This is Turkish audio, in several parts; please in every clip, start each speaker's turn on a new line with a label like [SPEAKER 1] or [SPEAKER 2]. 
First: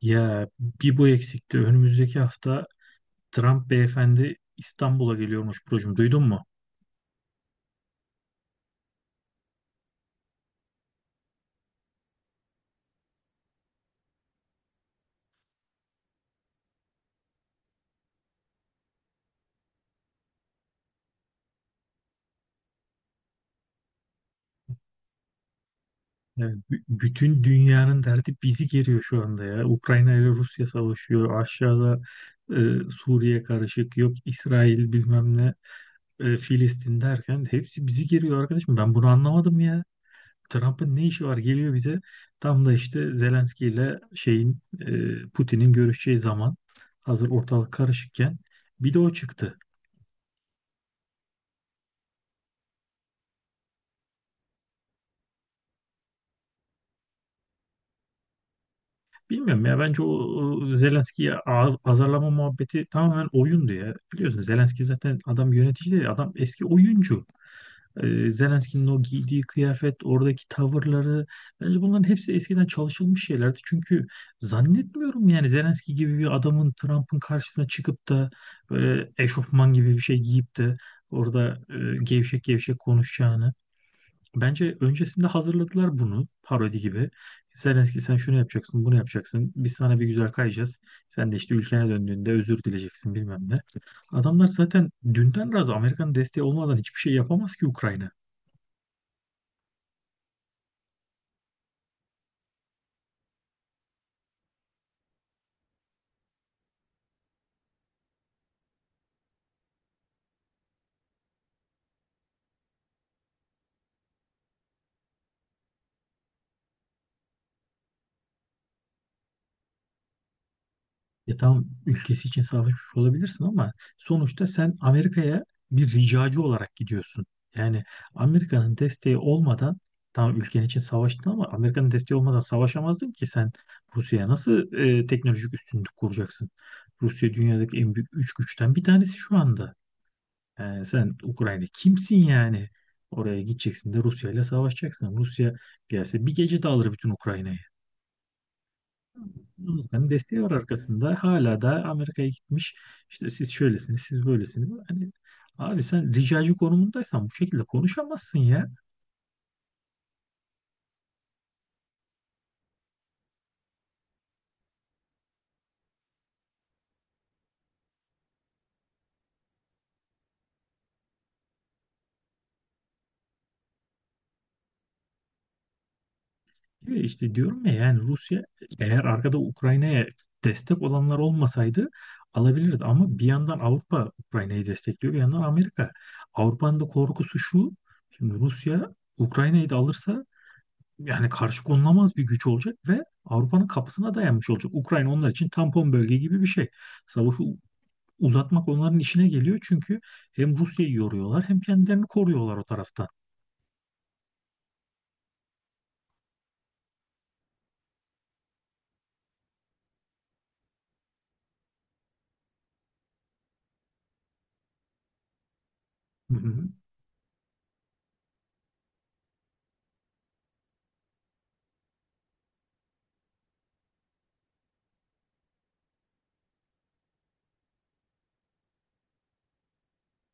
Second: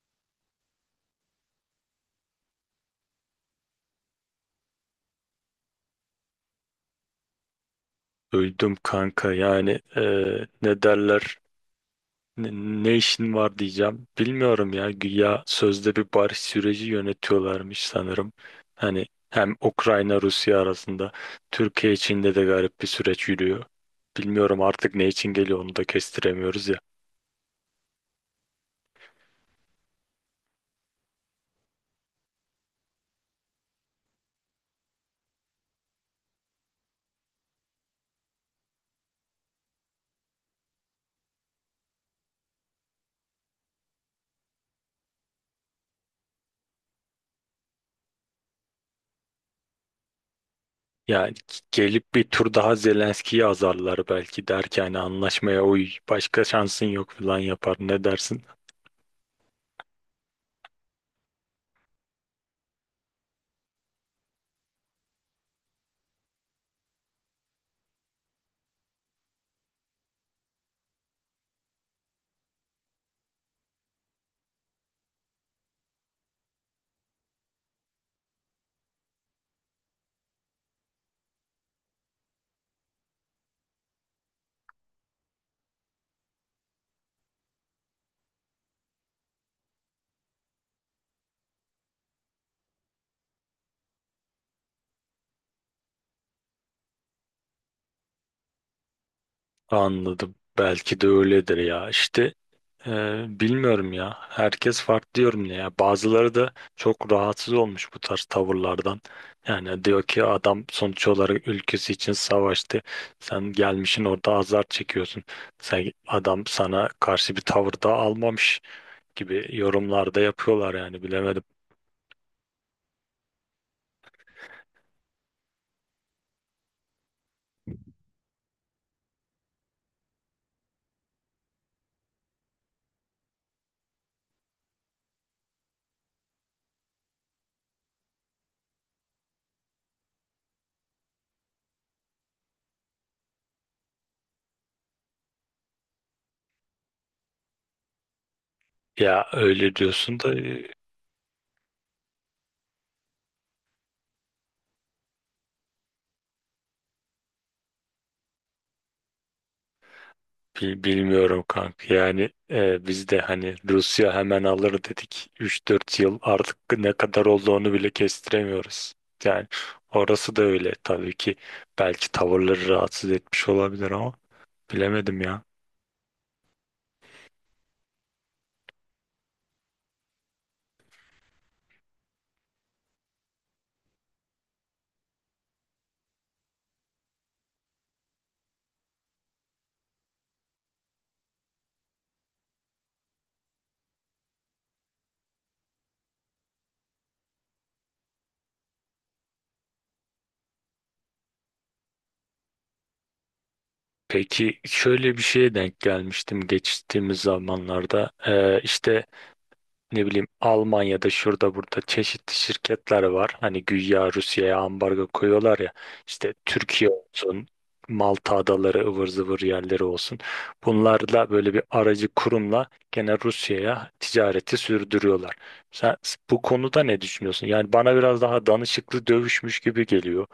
[SPEAKER 1] Ya bir bu eksikti. Önümüzdeki hafta Trump beyefendi İstanbul'a geliyormuş Burcu'm. Duydun mu?
[SPEAKER 2] Öldüm kanka, yani ne derler, ne, ne işin var diyeceğim, bilmiyorum ya. Güya sözde bir barış süreci yönetiyorlarmış sanırım, hani hem Ukrayna Rusya arasında, Türkiye içinde de garip bir süreç yürüyor. Bilmiyorum artık ne için geliyor, onu da
[SPEAKER 1] Ya
[SPEAKER 2] kestiremiyoruz ya.
[SPEAKER 1] bütün dünyanın derdi bizi geriyor şu anda ya. Ukrayna ile Rusya savaşıyor. Aşağıda e, Suriye karışık. Yok İsrail bilmem ne. Filistin derken hepsi bizi geriyor arkadaşım. Ben bunu anlamadım ya. Trump'ın ne işi var? Geliyor bize. Tam da işte Zelenski ile şeyin Putin'in görüşeceği zaman hazır ortalık karışıkken bir de o çıktı.
[SPEAKER 2] Yani gelip bir tur daha Zelenski'yi azarlar, belki der ki hani anlaşmaya uy başka şansın yok falan yapar, ne dersin?
[SPEAKER 1] Bilmiyorum ya bence o Zelenski'yi azarlama muhabbeti tamamen oyundu ya. Biliyorsun Zelenski zaten adam yönetici değil, adam eski oyuncu. Zelenski'nin o giydiği kıyafet, oradaki tavırları bence bunların hepsi eskiden çalışılmış şeylerdi. Çünkü zannetmiyorum yani Zelenski gibi bir adamın Trump'ın karşısına çıkıp da böyle eşofman gibi bir şey giyip de orada gevşek gevşek konuşacağını. Bence öncesinde hazırladılar bunu parodi gibi. Zelenski sen şunu yapacaksın, bunu yapacaksın. Biz sana bir güzel kayacağız. Sen de işte ülkene döndüğünde özür dileyeceksin bilmem ne. Adamlar zaten dünden razı, Amerika'nın desteği olmadan hiçbir şey yapamaz ki Ukrayna.
[SPEAKER 2] Anladım. Belki de öyledir ya. İşte e, bilmiyorum ya. Herkes farklı diyorum ya. Bazıları da çok rahatsız olmuş bu tarz tavırlardan. Yani diyor ki adam sonuç olarak ülkesi için savaştı. Sen gelmişin orada azar çekiyorsun. Sen adam sana karşı bir tavır da almamış gibi yorumlarda yapıyorlar yani
[SPEAKER 1] Ya
[SPEAKER 2] bilemedim.
[SPEAKER 1] tamam, ülkesi için savaşmış olabilirsin ama sonuçta sen Amerika'ya bir ricacı olarak gidiyorsun. Yani Amerika'nın desteği olmadan, tamam ülken için savaştın ama Amerika'nın desteği olmadan savaşamazdın ki sen. Rusya'ya nasıl teknolojik üstünlük kuracaksın? Rusya dünyadaki en büyük üç güçten bir tanesi şu anda. Yani sen Ukrayna kimsin yani? Oraya gideceksin de Rusya ile savaşacaksın. Rusya gelse bir gece de alır bütün Ukrayna'yı.
[SPEAKER 2] Ya öyle
[SPEAKER 1] Amerika'nın
[SPEAKER 2] diyorsun da.
[SPEAKER 1] desteği var arkasında. Hala da Amerika'ya gitmiş. İşte siz şöylesiniz, siz böylesiniz. Hani abi, sen ricacı konumundaysan bu şekilde konuşamazsın ya.
[SPEAKER 2] Bilmiyorum kanka, yani biz de hani Rusya hemen alır dedik, 3-4 yıl artık ne kadar olduğunu bile kestiremiyoruz. Yani orası da öyle tabii ki, belki tavırları rahatsız etmiş olabilir ama bilemedim ya.
[SPEAKER 1] Ve işte diyorum ya, yani Rusya, eğer arkada Ukrayna'ya destek olanlar olmasaydı, alabilirdi. Ama bir yandan Avrupa Ukrayna'yı destekliyor, bir yandan Amerika. Avrupa'nın da korkusu şu: Şimdi Rusya Ukrayna'yı da alırsa, yani karşı konulamaz bir güç olacak ve Avrupa'nın kapısına dayanmış olacak. Ukrayna onlar için tampon bölge gibi bir şey. Savaşı uzatmak onların işine geliyor çünkü hem Rusya'yı yoruyorlar hem kendilerini koruyorlar o taraftan.
[SPEAKER 2] Peki, şöyle bir şeye denk gelmiştim geçtiğimiz zamanlarda. E, işte ne bileyim, Almanya'da şurada burada çeşitli şirketler var. Hani güya Rusya'ya ambargo koyuyorlar ya,
[SPEAKER 1] Hı
[SPEAKER 2] işte
[SPEAKER 1] hı.
[SPEAKER 2] Türkiye olsun, Malta adaları, ıvır zıvır yerleri olsun. Bunlarla, böyle bir aracı kurumla gene Rusya'ya ticareti sürdürüyorlar. Sen bu konuda ne düşünüyorsun? Yani bana biraz daha danışıklı dövüşmüş gibi geliyor.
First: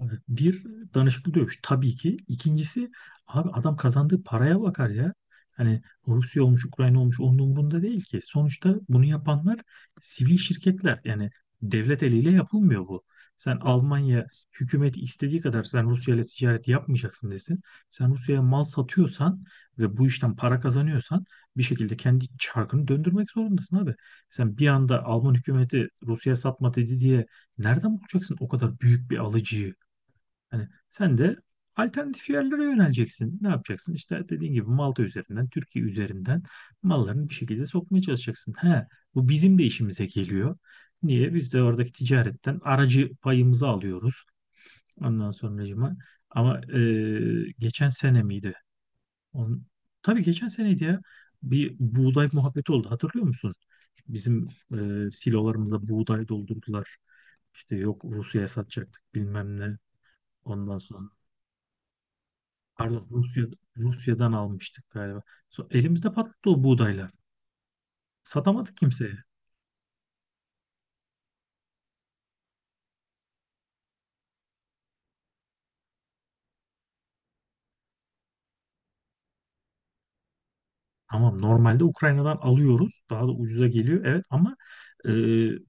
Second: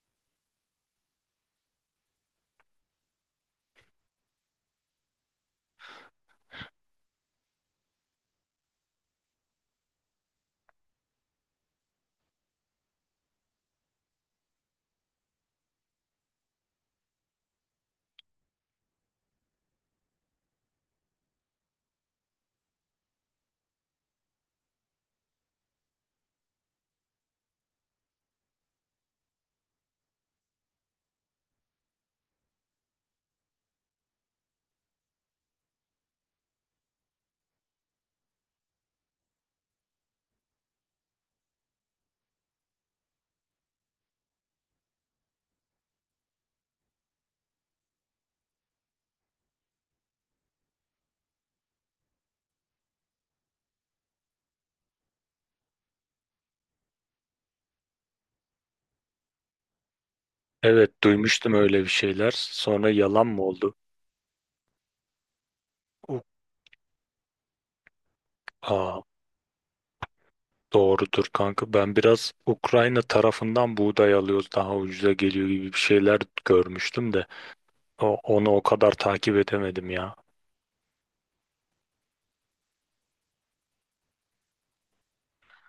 [SPEAKER 1] Evet, bir danışıklı dövüş tabii ki. İkincisi, abi adam kazandığı paraya bakar ya. Hani Rusya olmuş, Ukrayna olmuş, onun umurunda değil ki. Sonuçta bunu yapanlar sivil şirketler. Yani devlet eliyle yapılmıyor bu. Sen Almanya hükümeti istediği kadar "sen Rusya ile ticaret yapmayacaksın" desin. Sen Rusya'ya mal satıyorsan ve bu işten para kazanıyorsan bir şekilde kendi çarkını döndürmek zorundasın abi. Sen bir anda Alman hükümeti Rusya'ya satma dedi diye nereden bulacaksın o kadar büyük bir alıcıyı? Hani sen de alternatif yerlere yöneleceksin. Ne yapacaksın? İşte dediğin gibi Malta üzerinden, Türkiye üzerinden mallarını bir şekilde sokmaya çalışacaksın. He, bu bizim de işimize geliyor. Niye? Biz de oradaki ticaretten aracı payımızı alıyoruz. Ondan sonracıma. Ama geçen sene miydi? On, tabii geçen seneydi ya. Bir buğday muhabbeti oldu. Hatırlıyor musun? Bizim silolarımıza buğday doldurdular. İşte yok Rusya'ya satacaktık bilmem ne. Ondan
[SPEAKER 2] Evet,
[SPEAKER 1] sonra,
[SPEAKER 2] duymuştum öyle bir şeyler. Sonra
[SPEAKER 1] pardon
[SPEAKER 2] yalan mı
[SPEAKER 1] Rusya,
[SPEAKER 2] oldu?
[SPEAKER 1] Rusya'dan almıştık galiba. Elimizde
[SPEAKER 2] Uh,
[SPEAKER 1] patladı o buğdaylar. Satamadık
[SPEAKER 2] Aa,
[SPEAKER 1] kimseye.
[SPEAKER 2] doğrudur kanka. Ben biraz Ukrayna tarafından buğday alıyoruz, daha ucuza geliyor gibi bir şeyler görmüştüm de onu o kadar takip edemedim ya.
[SPEAKER 1] Tamam, normalde Ukrayna'dan alıyoruz. Daha da ucuza geliyor. Evet ama e,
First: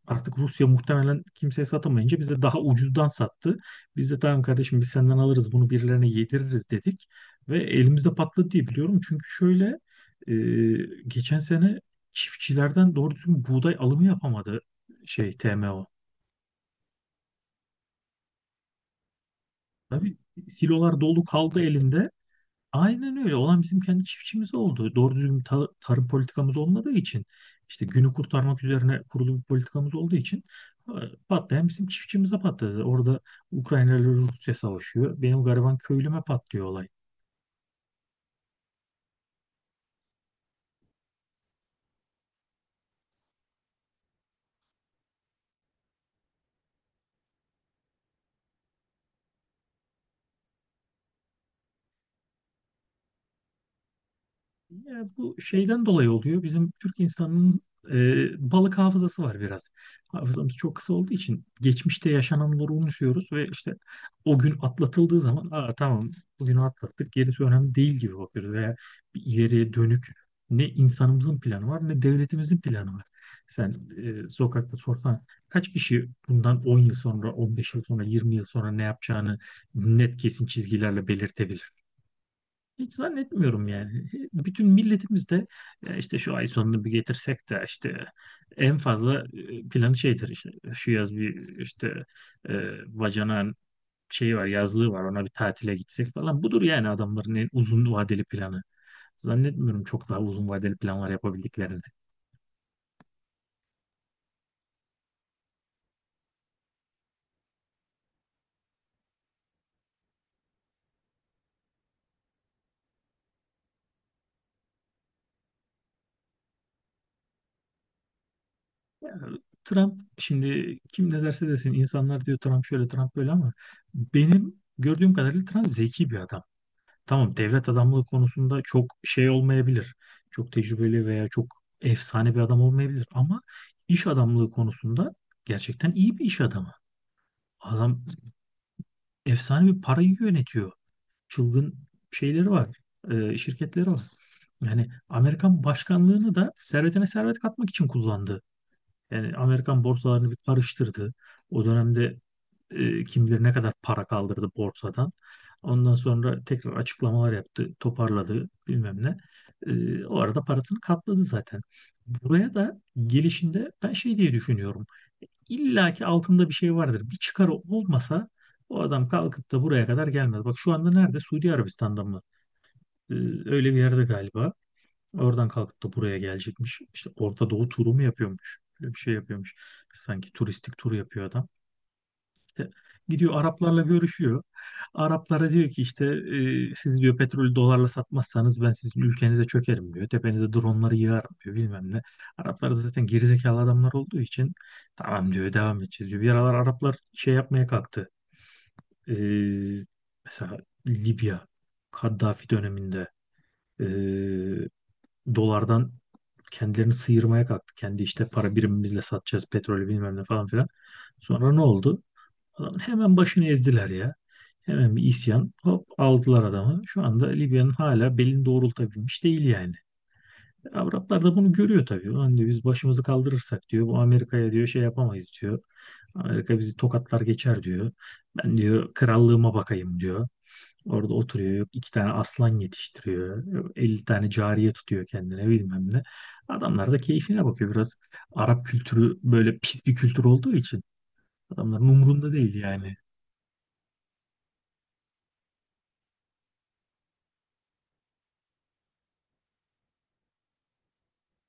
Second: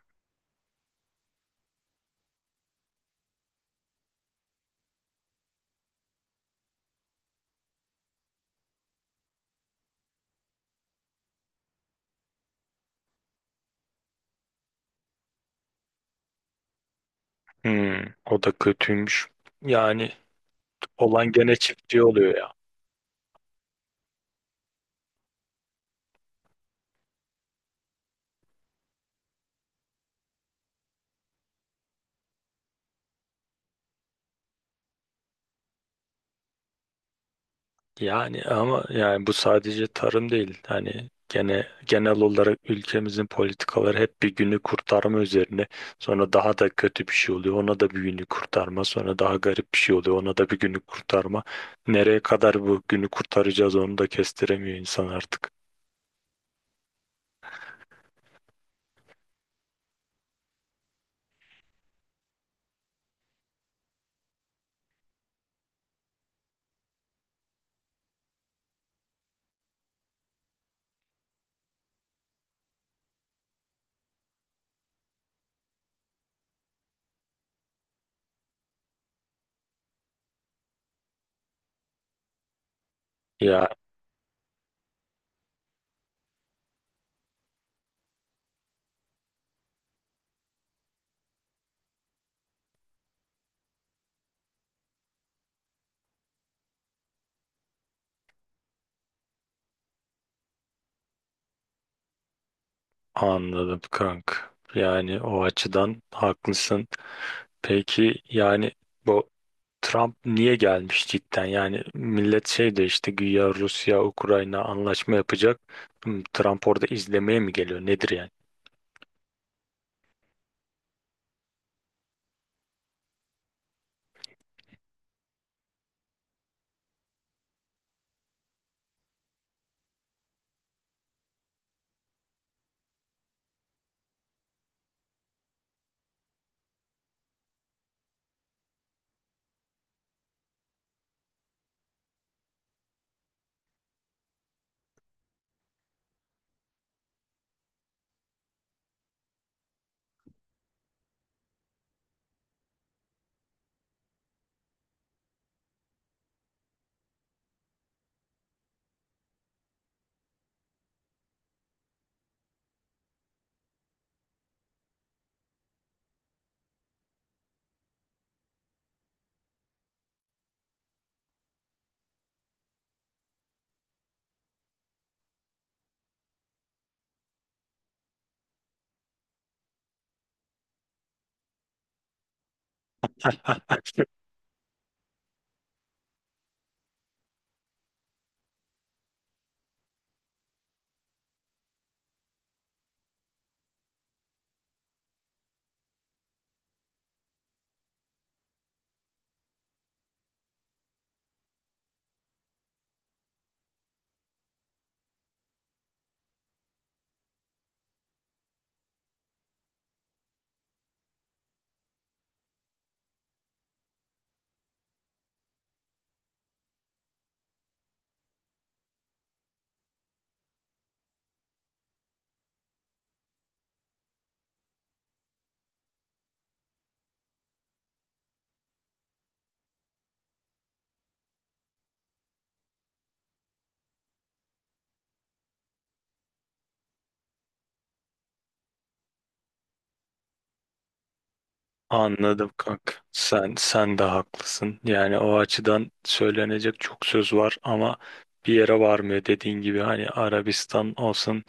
[SPEAKER 1] artık Rusya muhtemelen kimseye satamayınca bize daha ucuzdan sattı. Biz de "tamam kardeşim, biz senden alırız, bunu birilerine yediririz" dedik. Ve elimizde patladı diye biliyorum. Çünkü şöyle, e, geçen sene çiftçilerden doğru düzgün buğday alımı yapamadı şey, TMO.
[SPEAKER 2] Hmm, o da kötüymüş. Yani
[SPEAKER 1] Tabii, silolar dolu
[SPEAKER 2] olan gene
[SPEAKER 1] kaldı
[SPEAKER 2] çiftçi
[SPEAKER 1] elinde.
[SPEAKER 2] oluyor ya.
[SPEAKER 1] Aynen öyle. Olan bizim kendi çiftçimiz oldu. Doğru düzgün tarım politikamız olmadığı için, işte günü kurtarmak üzerine kurulu bir politikamız olduğu için, e, patlayan bizim çiftçimize patladı. Orada Ukrayna ile Rusya savaşıyor. Benim gariban köylüme patlıyor olay.
[SPEAKER 2] Yani ama yani bu sadece tarım değil. Hani gene genel olarak ülkemizin politikaları hep bir günü kurtarma üzerine. Sonra daha da kötü bir şey oluyor. Ona da bir günü kurtarma. Sonra daha garip bir şey oluyor. Ona da bir günü kurtarma. Nereye kadar bu günü kurtaracağız, onu da kestiremiyor insan
[SPEAKER 1] Ya bu
[SPEAKER 2] artık.
[SPEAKER 1] şeyden dolayı oluyor. Bizim Türk insanının balık hafızası var biraz. Hafızamız çok kısa olduğu için geçmişte yaşananları unutuyoruz ve işte o gün atlatıldığı zaman "aa, tamam, bugünü atlattık, gerisi önemli değil" gibi bakıyoruz. Veya bir ileriye dönük ne insanımızın planı var, ne devletimizin planı var. Sen sokakta sorsan kaç kişi bundan 10 yıl sonra, 15 yıl sonra, 20 yıl sonra ne yapacağını net kesin çizgilerle belirtebilir? Hiç zannetmiyorum
[SPEAKER 2] Ya,
[SPEAKER 1] yani. Bütün milletimiz de "ya işte şu ay sonunu bir getirsek de işte en fazla planı şeydir, işte şu yaz bir işte bacanağın şeyi var, yazlığı var, ona bir tatile gitsek" falan. Budur yani adamların en uzun vadeli planı. Zannetmiyorum çok daha uzun vadeli planlar yapabildiklerini.
[SPEAKER 2] anladım kank. Yani o açıdan haklısın. Peki yani bu Trump niye gelmiş cidden? Yani millet şey de, işte güya Rusya, Ukrayna anlaşma yapacak. Hmm, Trump orada izlemeye mi geliyor? Nedir yani?
[SPEAKER 1] Trump, şimdi kim ne derse desin, insanlar diyor Trump şöyle, Trump böyle, ama benim gördüğüm kadarıyla Trump zeki bir adam. Tamam, devlet adamlığı konusunda çok şey olmayabilir. Çok tecrübeli veya çok efsane bir adam olmayabilir, ama iş adamlığı konusunda gerçekten iyi bir iş adamı. Adam efsane bir parayı yönetiyor. Çılgın şeyleri var. Şirketleri var. Yani Amerikan başkanlığını da servetine servet katmak için kullandı. Yani Amerikan borsalarını bir karıştırdı. O dönemde kim bilir ne kadar para kaldırdı borsadan. Ondan sonra tekrar açıklamalar yaptı, toparladı bilmem ne. O arada parasını katladı zaten. Buraya da gelişinde ben şey diye düşünüyorum: İlla ki altında bir şey vardır. Bir çıkarı olmasa o adam kalkıp da buraya kadar gelmez. Bak şu anda nerede? Suudi Arabistan'da mı? E, öyle bir yerde galiba. Oradan kalkıp da buraya gelecekmiş. İşte Orta Doğu turu mu yapıyormuş? Böyle bir şey yapıyormuş. Sanki turistik tur yapıyor adam. İşte gidiyor Araplarla görüşüyor. Araplara diyor ki işte "siz" diyor, "petrolü dolarla satmazsanız ben sizin ülkenize çökerim" diyor. "Tepenize dronları yığarım" diyor bilmem ne. Araplar da zaten gerizekalı adamlar olduğu için "tamam" diyor, "devam edeceğiz" diyor. Bir aralar Araplar şey yapmaya kalktı. E, mesela Libya, Kaddafi döneminde, e, dolardan kendilerini sıyırmaya kalktı. "Kendi işte para birimimizle satacağız petrolü" bilmem ne falan filan. Sonra ne oldu? Adam hemen başını ezdiler ya. Hemen bir isyan, hop aldılar adamı. Şu anda Libya'nın hala belini doğrultabilmiş değil yani. Araplar da bunu görüyor tabii. "Ulan" diyor, "biz başımızı kaldırırsak" diyor, "bu Amerika'ya" diyor, "şey yapamayız" diyor. "Amerika bizi tokatlar geçer" diyor. "Ben" diyor, "krallığıma bakayım" diyor. Orada oturuyor. Yok, iki tane aslan yetiştiriyor. Yok, 50 tane cariye tutuyor kendine bilmem ne. Adamlar da keyfine bakıyor. Biraz Arap kültürü böyle pis bir kültür olduğu için adamların umurunda
[SPEAKER 2] Anladım
[SPEAKER 1] değil
[SPEAKER 2] kanka.
[SPEAKER 1] yani.
[SPEAKER 2] Sen de haklısın. Yani o açıdan söylenecek çok söz var ama bir yere varmıyor, dediğin gibi hani Arabistan olsun,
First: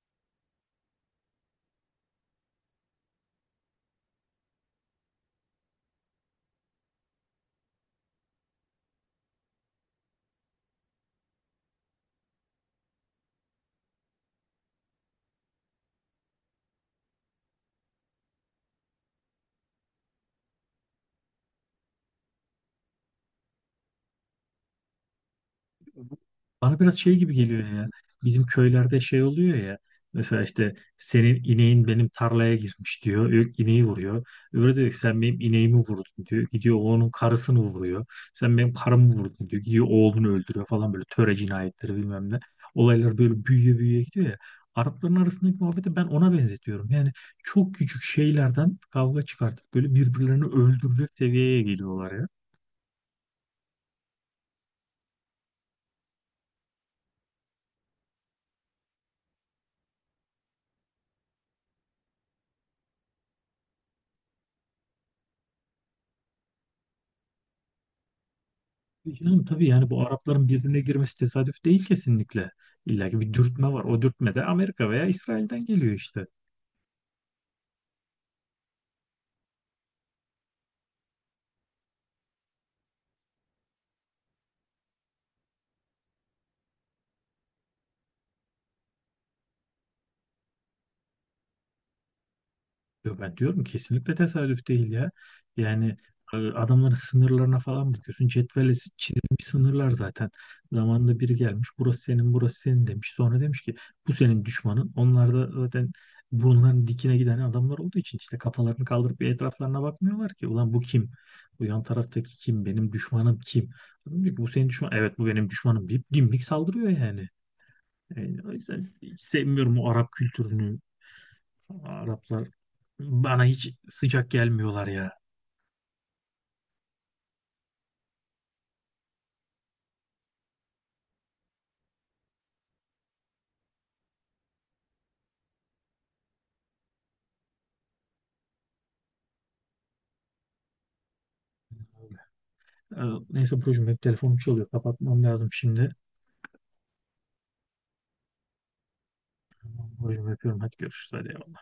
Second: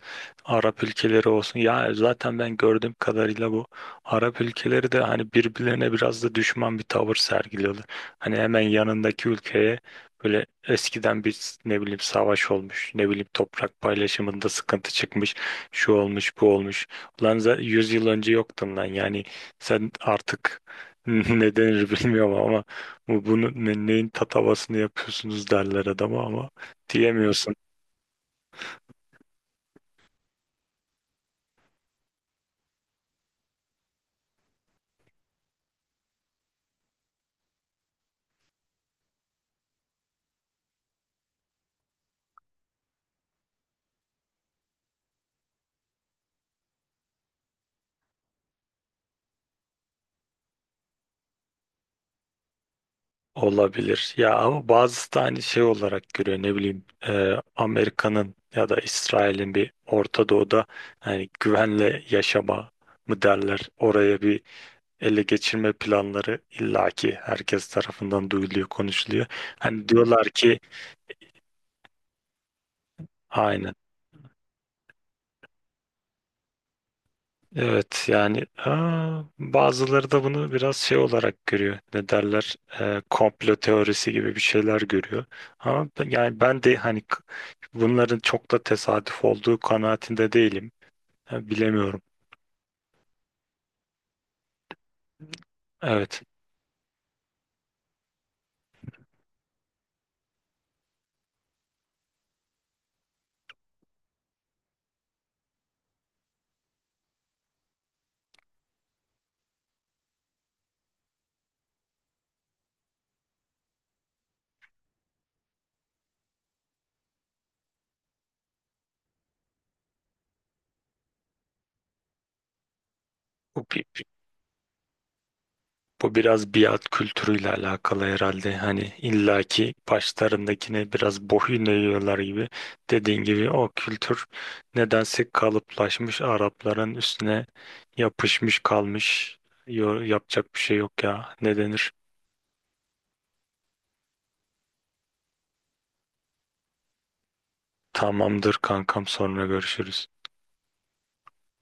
[SPEAKER 2] Arap ülkeleri olsun. Ya zaten ben gördüğüm kadarıyla bu Arap ülkeleri de hani birbirlerine biraz da düşman bir tavır sergiliyorlar. Hani hemen yanındaki ülkeye böyle eskiden bir, ne bileyim, savaş olmuş, ne bileyim toprak paylaşımında sıkıntı çıkmış, şu olmuş, bu olmuş. Ulan 100 yıl önce yoktun lan, yani sen artık ne denir bilmiyorum ama bu, bunu neyin tatavasını yapıyorsunuz derler adama ama
[SPEAKER 1] Bana biraz şey gibi
[SPEAKER 2] diyemiyorsun.
[SPEAKER 1] geliyor ya. Bizim köylerde şey oluyor ya. Mesela işte "senin ineğin benim tarlaya girmiş" diyor. İneği vuruyor. Öbürü diyor ki "sen benim ineğimi vurdun" diyor. Gidiyor onun karısını vuruyor. "Sen benim karımı vurdun" diyor. Gidiyor oğlunu öldürüyor falan, böyle töre cinayetleri bilmem ne. Olaylar böyle büyüye büyüye gidiyor ya. Arapların arasındaki muhabbeti ben ona benzetiyorum. Yani çok küçük şeylerden kavga çıkartıp böyle birbirlerini öldürecek seviyeye geliyorlar ya.
[SPEAKER 2] Olabilir. Ya ama bazısı da hani şey olarak görüyor, ne bileyim Amerika'nın ya da İsrail'in bir Orta Doğu'da hani güvenle yaşama mı derler. Oraya bir ele geçirme planları illaki herkes tarafından duyuluyor, konuşuluyor.
[SPEAKER 1] Yani tabii
[SPEAKER 2] Hani
[SPEAKER 1] yani bu
[SPEAKER 2] diyorlar
[SPEAKER 1] Arapların
[SPEAKER 2] ki,
[SPEAKER 1] birbirine girmesi tesadüf değil kesinlikle. İlla ki bir dürtme
[SPEAKER 2] aynen.
[SPEAKER 1] var. O dürtme de Amerika veya İsrail'den geliyor işte.
[SPEAKER 2] Evet yani aa, bazıları da bunu biraz şey olarak görüyor. Ne derler? Komplo teorisi gibi bir şeyler görüyor. Ama yani ben de hani bunların çok da tesadüf olduğu kanaatinde değilim. Ha, bilemiyorum.
[SPEAKER 1] Yo, ben diyorum kesinlikle tesadüf değil ya. Yani
[SPEAKER 2] Evet.
[SPEAKER 1] adamların sınırlarına falan bakıyorsun. Cetvelle çizilmiş sınırlar zaten. Zamanında biri gelmiş. "Burası senin, burası senin" demiş. Sonra demiş ki "bu senin düşmanın". Onlar da zaten bunların dikine giden adamlar olduğu için işte kafalarını kaldırıp bir etraflarına bakmıyorlar ki. "Ulan bu kim? Bu yan taraftaki kim? Benim düşmanım kim?" Adam diyor ki "bu senin düşman". "Evet, bu benim düşmanım" deyip dimdik saldırıyor yani. Yani o yüzden hiç sevmiyorum o Arap kültürünü. Araplar bana hiç sıcak gelmiyorlar ya.
[SPEAKER 2] Bu biraz biat kültürüyle alakalı herhalde. Hani illaki başlarındakine biraz boyun eğiyorlar gibi. Dediğin gibi o kültür nedense kalıplaşmış, Arapların üstüne yapışmış kalmış. Yapacak bir şey yok ya. Ne denir?
[SPEAKER 1] Ee, Neyse Burcu'm, hep telefonum çalıyor. Kapatmam lazım şimdi.
[SPEAKER 2] Tamamdır kankam, sonra görüşürüz.
[SPEAKER 1] Burcu'm öpüyorum. Hadi görüşürüz. Hadi.